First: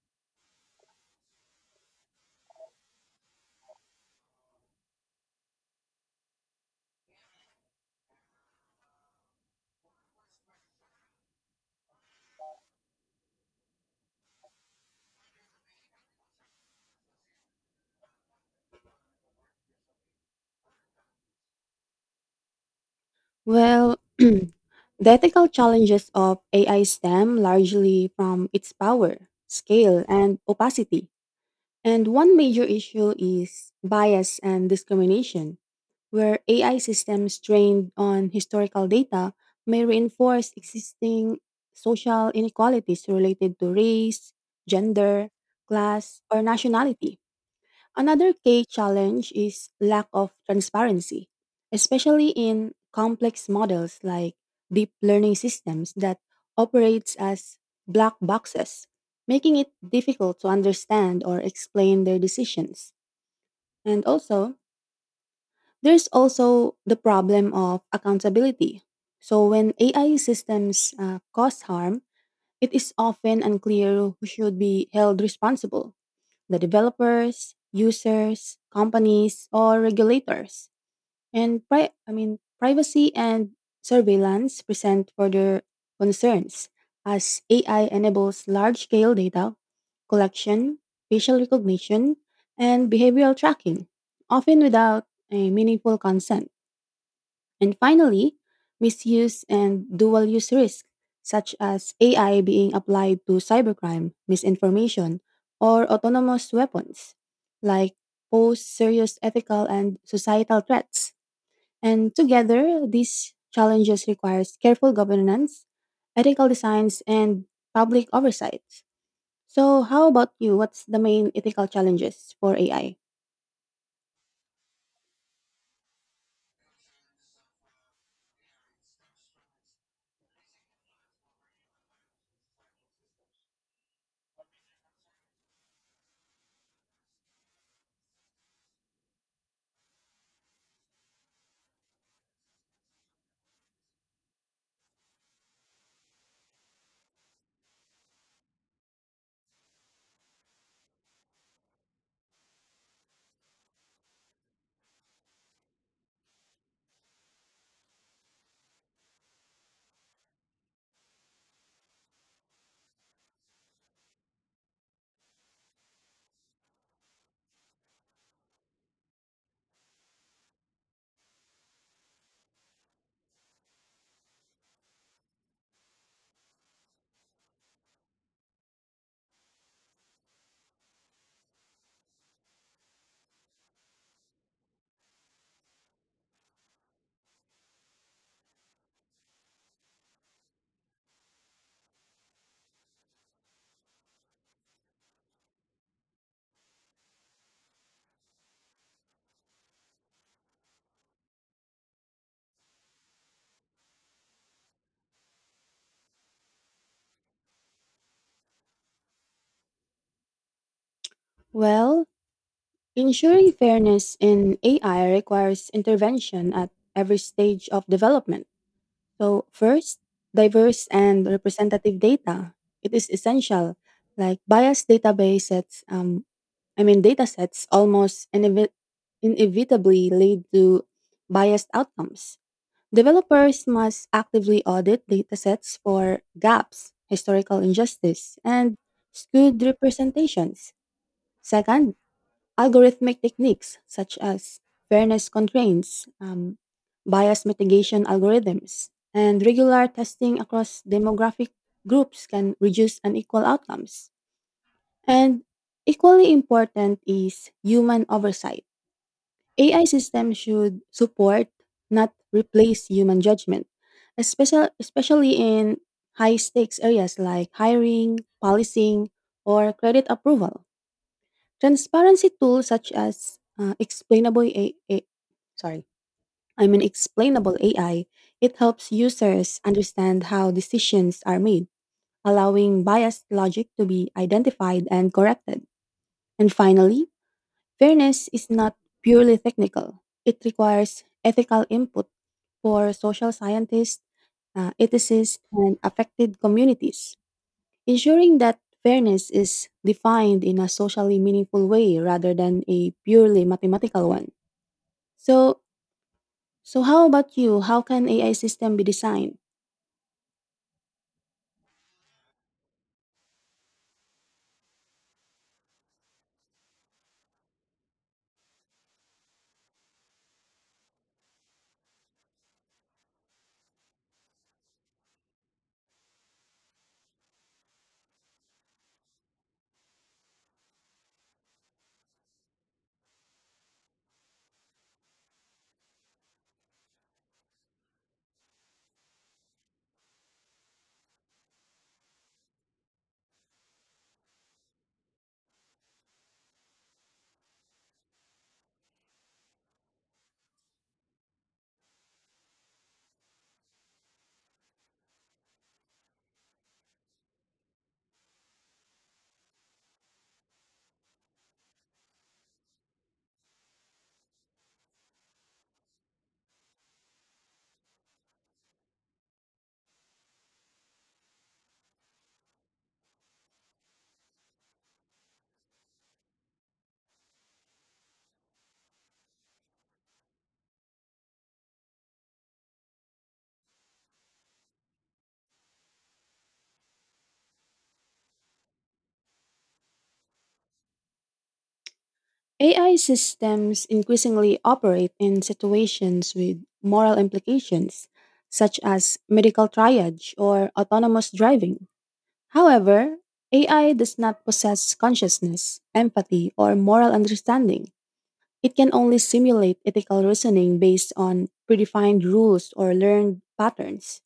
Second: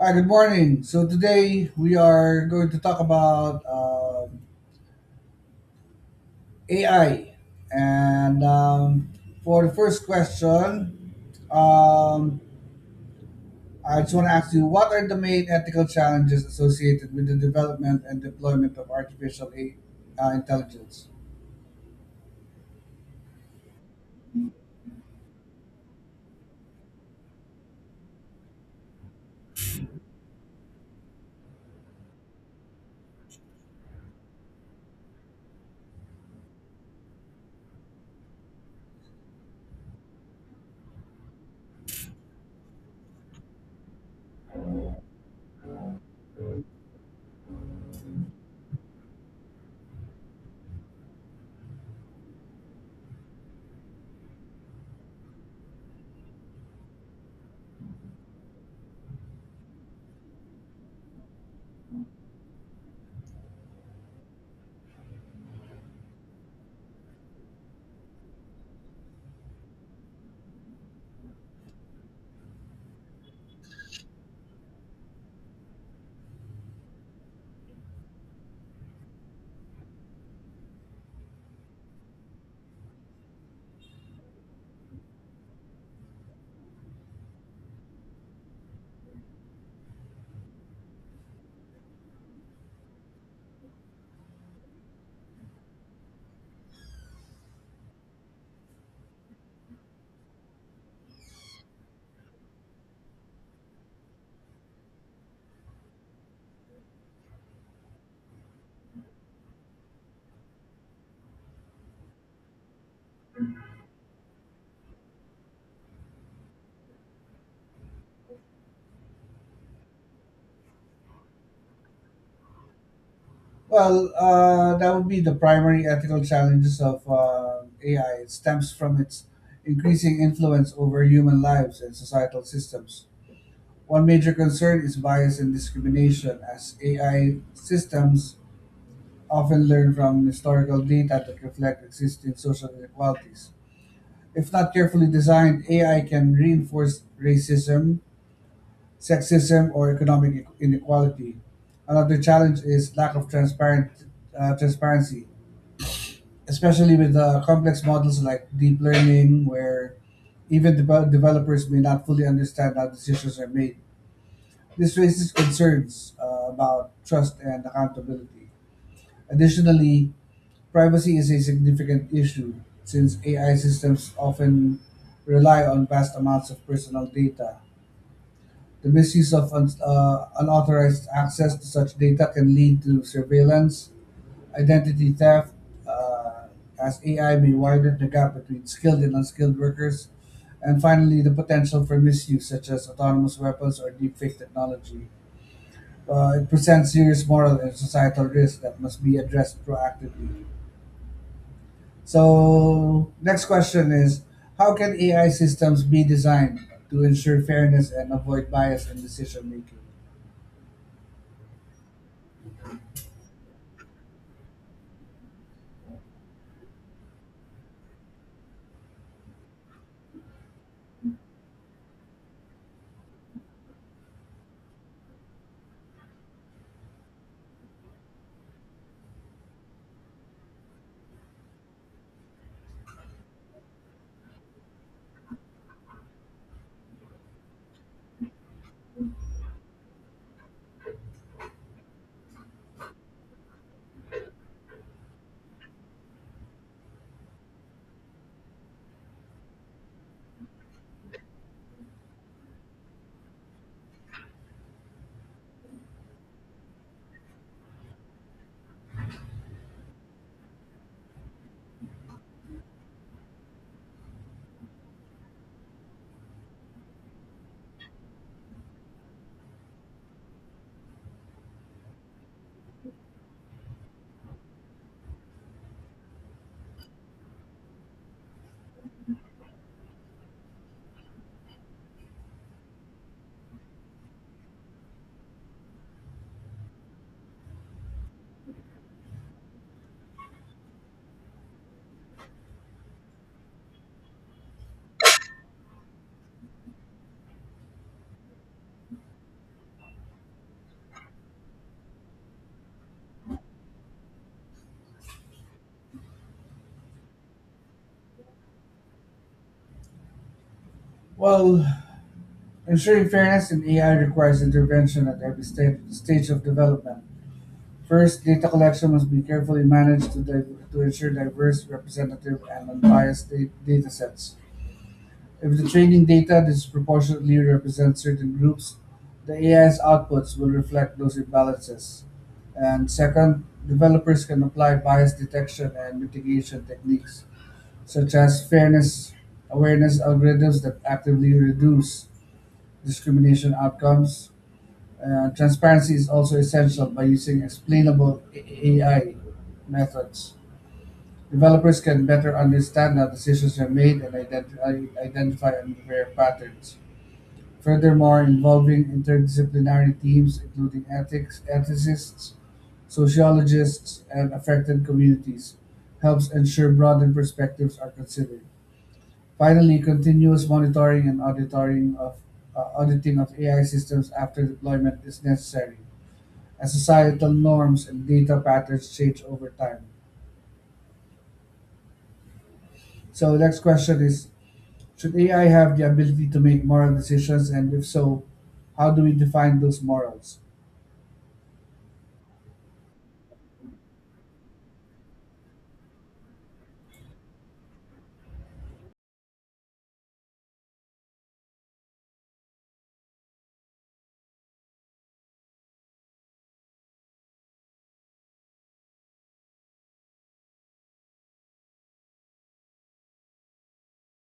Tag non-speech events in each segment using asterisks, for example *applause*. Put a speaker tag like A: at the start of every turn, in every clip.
A: Hi, good morning. So today we are going to talk about AI, and for the first question, um, I just want to ask you: What are the main ethical challenges associated with the development and deployment of artificial intelligence?
B: Well, *clears throat* the ethical challenges of AI stem largely from its power, scale, and opacity. And one major issue is bias and discrimination, where AI systems trained on historical data may reinforce existing social inequalities related to race, gender, class, or nationality. Another key challenge is lack of transparency, especially in complex models like deep learning systems that operates as black boxes, making it difficult to understand or explain their decisions. And also, there's also the problem of accountability. So when AI systems cause harm, it is often unclear who should be held responsible the developers, users, companies, or regulators. And privacy and surveillance present further concerns as AI enables large-scale data collection, facial recognition, and behavioral tracking, often without a meaningful consent. And finally, misuse and dual use risk, such as AI being applied to cybercrime, misinformation, or autonomous weapons, like pose serious ethical and societal threats. And together, these challenges requires careful governance, ethical designs, and public oversight. So, how about you? What's the main ethical challenges for AI?
A: That would be the primary ethical challenges of AI. It stems from its increasing influence over human lives and societal systems. One major concern is bias and discrimination, as AI systems often learn from historical data that reflect existing social inequalities. If not carefully designed, AI can reinforce racism, sexism, or economic inequality. Another challenge is lack of transparent transparency, especially with complex models like deep learning, where even developers may not fully understand how decisions are made. This raises concerns about trust and accountability. Additionally, privacy is a significant issue since AI systems often rely on vast amounts of personal data. The misuse of unauthorized access to such data can lead to surveillance, identity theft, uh, as AI may widen the gap between skilled and unskilled workers, and finally, the potential for misuse such as autonomous weapons or deepfake technology it presents serious moral and societal risks that must be addressed proactively. So, next question is: How can AI systems be designed to ensure fairness and avoid bias in decision making?
B: Well, ensuring fairness in AI requires intervention at every stage of development. So, first, diverse and representative data. It is essential, like biased data sets inevitably lead to biased outcomes. Developers must actively audit datasets for gaps, historical injustice, and skewed representations. Second, algorithmic techniques such as fairness constraints, bias mitigation algorithms, and regular testing across demographic groups can reduce unequal outcomes. And equally important is human oversight. AI systems should support, not replace human judgment, especially in high stakes areas like hiring, policing, or credit approval. Transparency tools such as explainable A- sorry, I mean explainable AI, it helps users understand how decisions are made, allowing biased logic to be identified and corrected. And finally, fairness is not purely technical. It requires ethical input for social scientists, ethicists, and affected communities, ensuring that fairness is defined in a socially meaningful way rather than a purely mathematical one. So, so, how about you? How can AI system be designed?
A: Well, ensuring fairness in AI requires intervention at every stage of development. First, data collection must be carefully managed to ensure diverse, representative, and unbiased data sets. If the training data disproportionately represents certain groups, the AI's outputs will reflect those imbalances. And second, developers can apply bias detection and mitigation techniques, such as fairness awareness algorithms that actively reduce discrimination outcomes. Transparency is also essential by using explainable AI methods. Developers can better understand how decisions are made and identify unfair patterns. Furthermore, involving interdisciplinary teams including ethics, ethicists, sociologists, and affected communities helps ensure broader perspectives are considered. Finally, continuous monitoring and auditing of AI systems after deployment is necessary, as societal norms and data patterns change over time. So, next question is: Should AI have the ability to make moral decisions, and if so, how do we define those morals?
B: AI systems increasingly operate in situations with moral implications, such as medical triage or autonomous driving. However, AI does not possess consciousness, empathy, or moral understanding. It can only simulate ethical reasoning based on predefined rules or learned patterns.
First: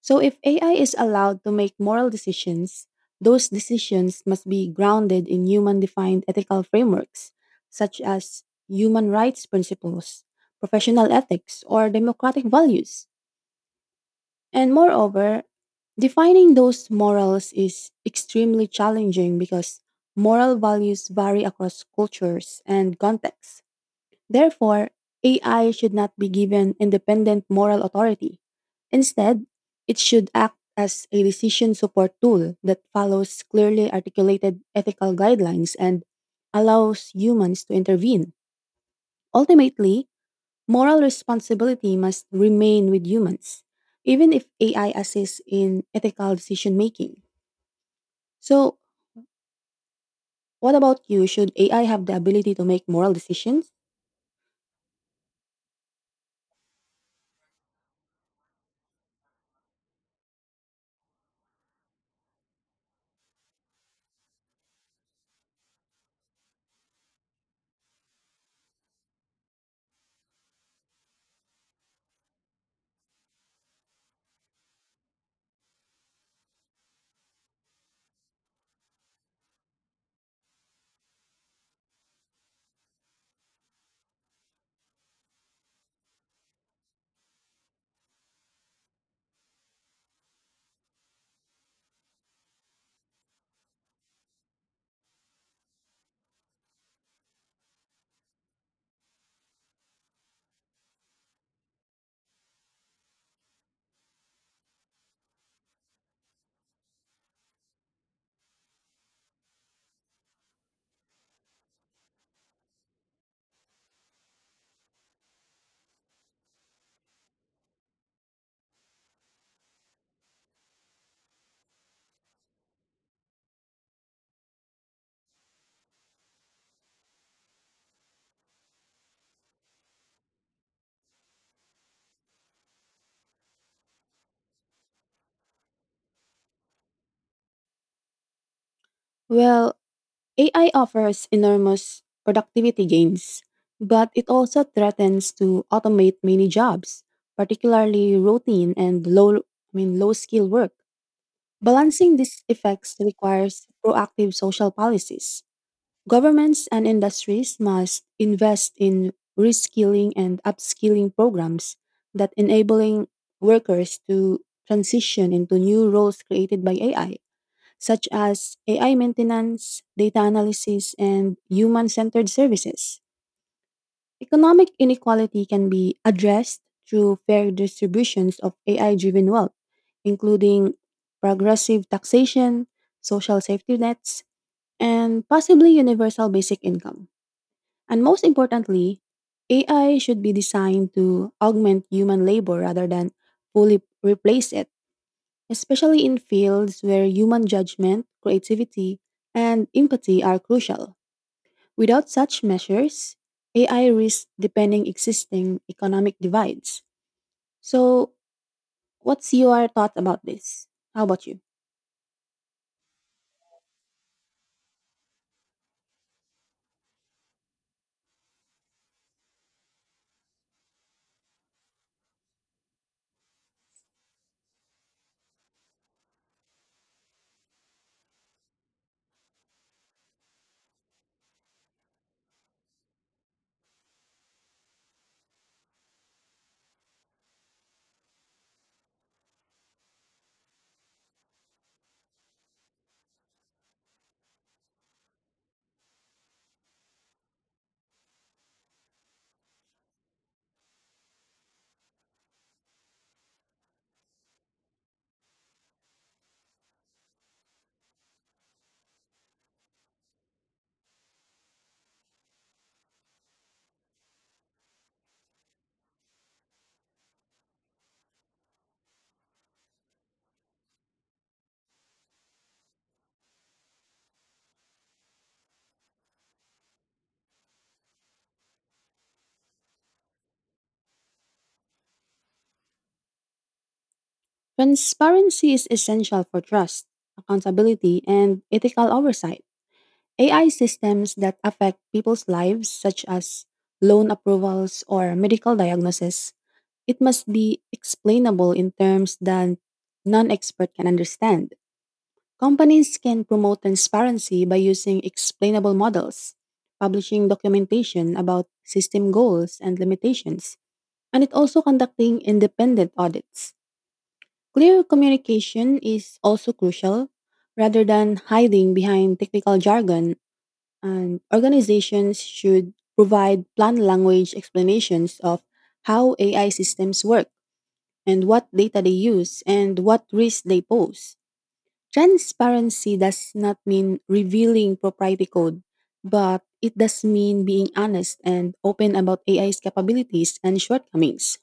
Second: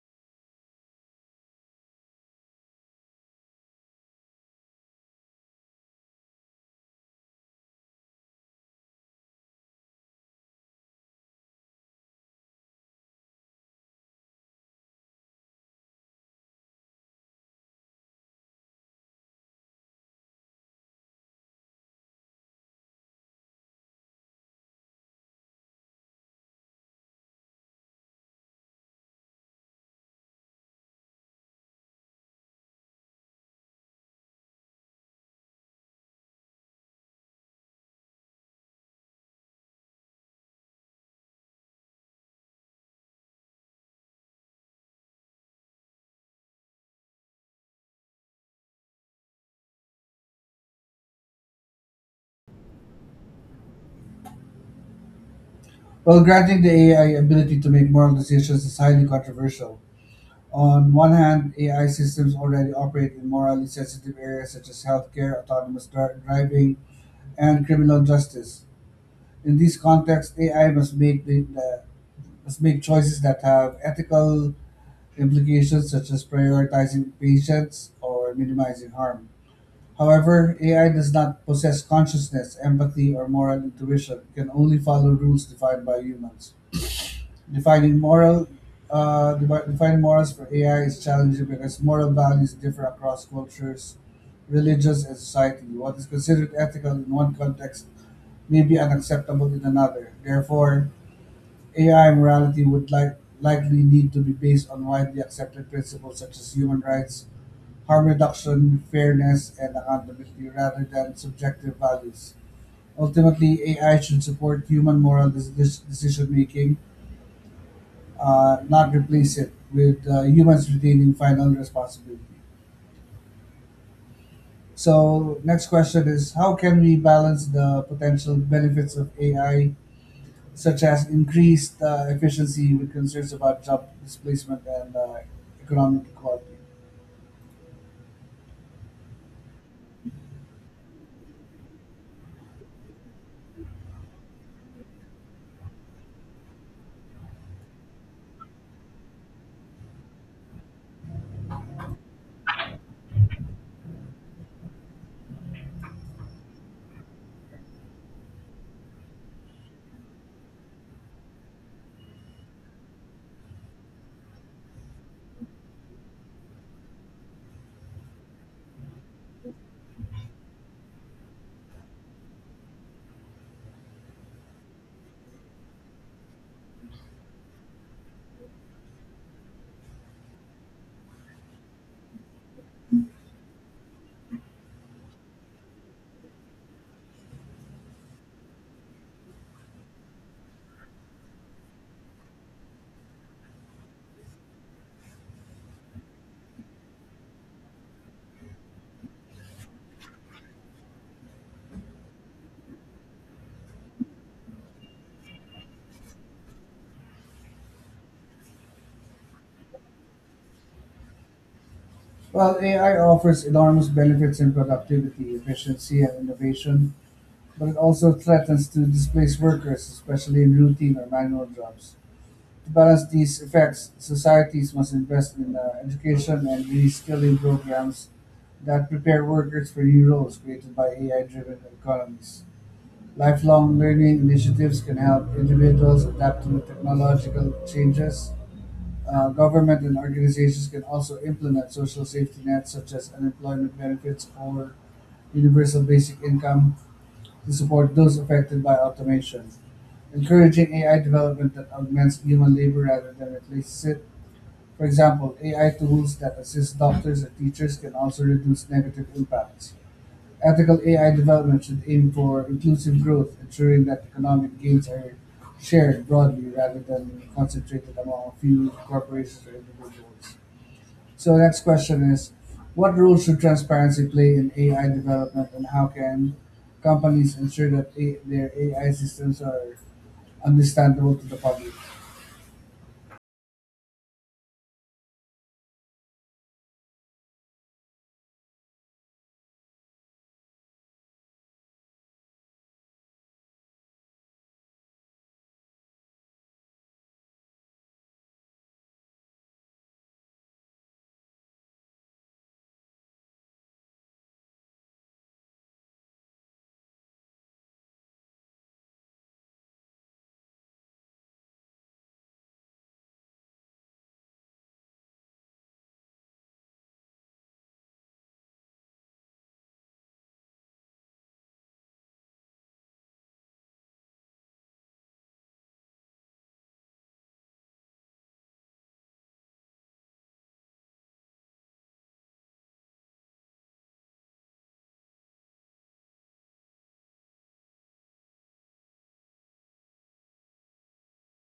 B: So, if AI is allowed to make moral decisions, those decisions must be grounded in human defined ethical frameworks, such as human rights principles, professional ethics, or democratic values. And moreover, defining those morals is extremely challenging because moral values vary across cultures and contexts. Therefore, AI should not be given independent moral authority. Instead, it should act as a decision support tool that follows clearly articulated ethical guidelines and allows humans to intervene. Ultimately, moral responsibility must remain with humans, even if AI assists in ethical decision making. So, what about you? Should AI have the ability to make moral decisions?
A: Well, granting the AI ability to make moral decisions is highly controversial. On one hand, AI systems already operate in morally sensitive areas such as healthcare, autonomous driving, and criminal justice. In these contexts, AI must make the must make choices that have ethical implications, such as prioritizing patients or minimizing harm. However, AI does not possess consciousness, empathy, or moral intuition. It can only follow rules defined by humans. Defining moral defining morals for AI is challenging because moral values differ across cultures, religions, and society. What is considered ethical in one context may be unacceptable in another. Therefore, AI morality would likely need to be based on widely accepted principles such as human rights, harm reduction, fairness, and accountability rather than subjective values. Ultimately, AI should support human moral decision making, not replace it, with humans retaining final responsibility. So, next question is: how can we balance the potential benefits of AI, such as increased efficiency, with concerns about job displacement and economic equality?
B: Well, AI offers enormous productivity gains, but it also threatens to automate many jobs, particularly routine and low I mean low skill work. Balancing these effects requires proactive social policies. Governments and industries must invest in reskilling and upskilling programs that enabling workers to transition into new roles created by AI such as AI maintenance, data analysis, and human centered services. Economic inequality can be addressed through fair distributions of AI driven wealth, including progressive taxation, social safety nets, and possibly universal basic income. And most importantly, AI should be designed to augment human labor rather than fully replace it especially in fields where human judgment, creativity, and empathy are crucial. Without such measures, AI risks deepening existing economic divides. So, what's your thought about this? How about you?
A: Well, AI offers enormous benefits in productivity, efficiency, and innovation, but it also threatens to displace workers, especially in routine or manual jobs. To balance these effects, societies must invest in education and reskilling programs that prepare workers for new roles created by AI driven economies. Lifelong learning initiatives can help individuals adapt to technological changes. Government and organizations can also implement social safety nets such as unemployment benefits or universal basic income to support those affected by automation. Encouraging AI development that augments human labor rather than replaces it. For example, AI tools that assist doctors and teachers can also reduce negative impacts. Ethical AI development should aim for inclusive growth, ensuring that economic gains are shared broadly rather than concentrated among a few corporations or individuals. So next question is, what role should transparency play in AI development, and how can companies ensure that their AI systems are understandable to the public?
B: Transparency is essential for trust, accountability, and ethical oversight. AI systems that affect people's lives, such as loan approvals or medical diagnosis, it must be explainable in terms that non expert can understand. Companies can promote transparency by using explainable models, publishing documentation about system goals and limitations, and it also conducting independent audits. Clear communication is also crucial. Rather than hiding behind technical jargon, and organizations should provide plain language explanations of how AI systems work and what data they use and what risks they pose. Transparency does not mean revealing proprietary code, but it does mean being honest and open about AI's capabilities and shortcomings.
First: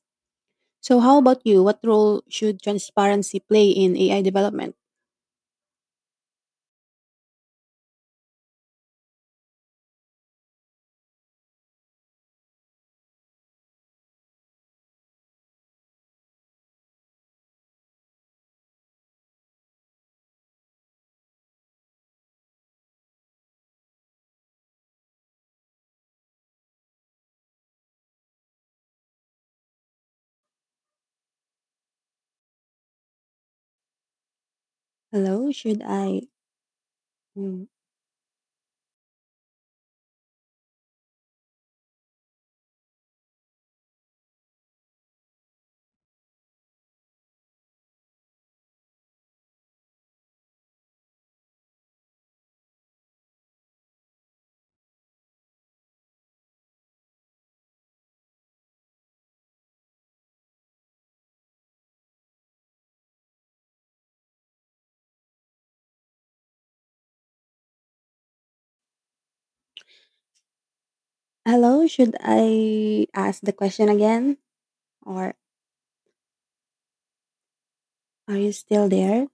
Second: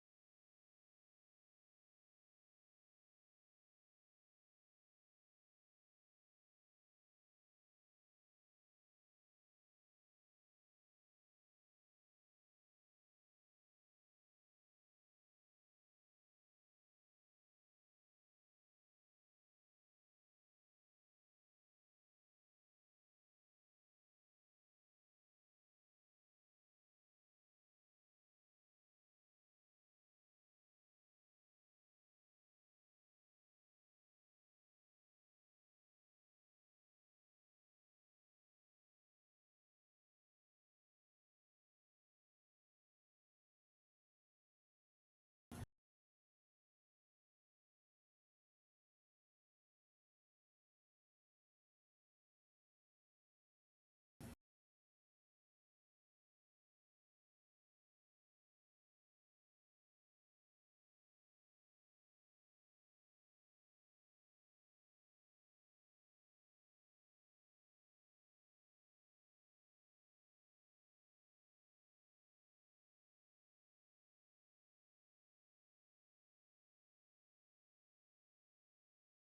B: So, how about you? What role should transparency play in AI development? Hello, should I? mm, Hello, should I ask the question again? Or are you still there?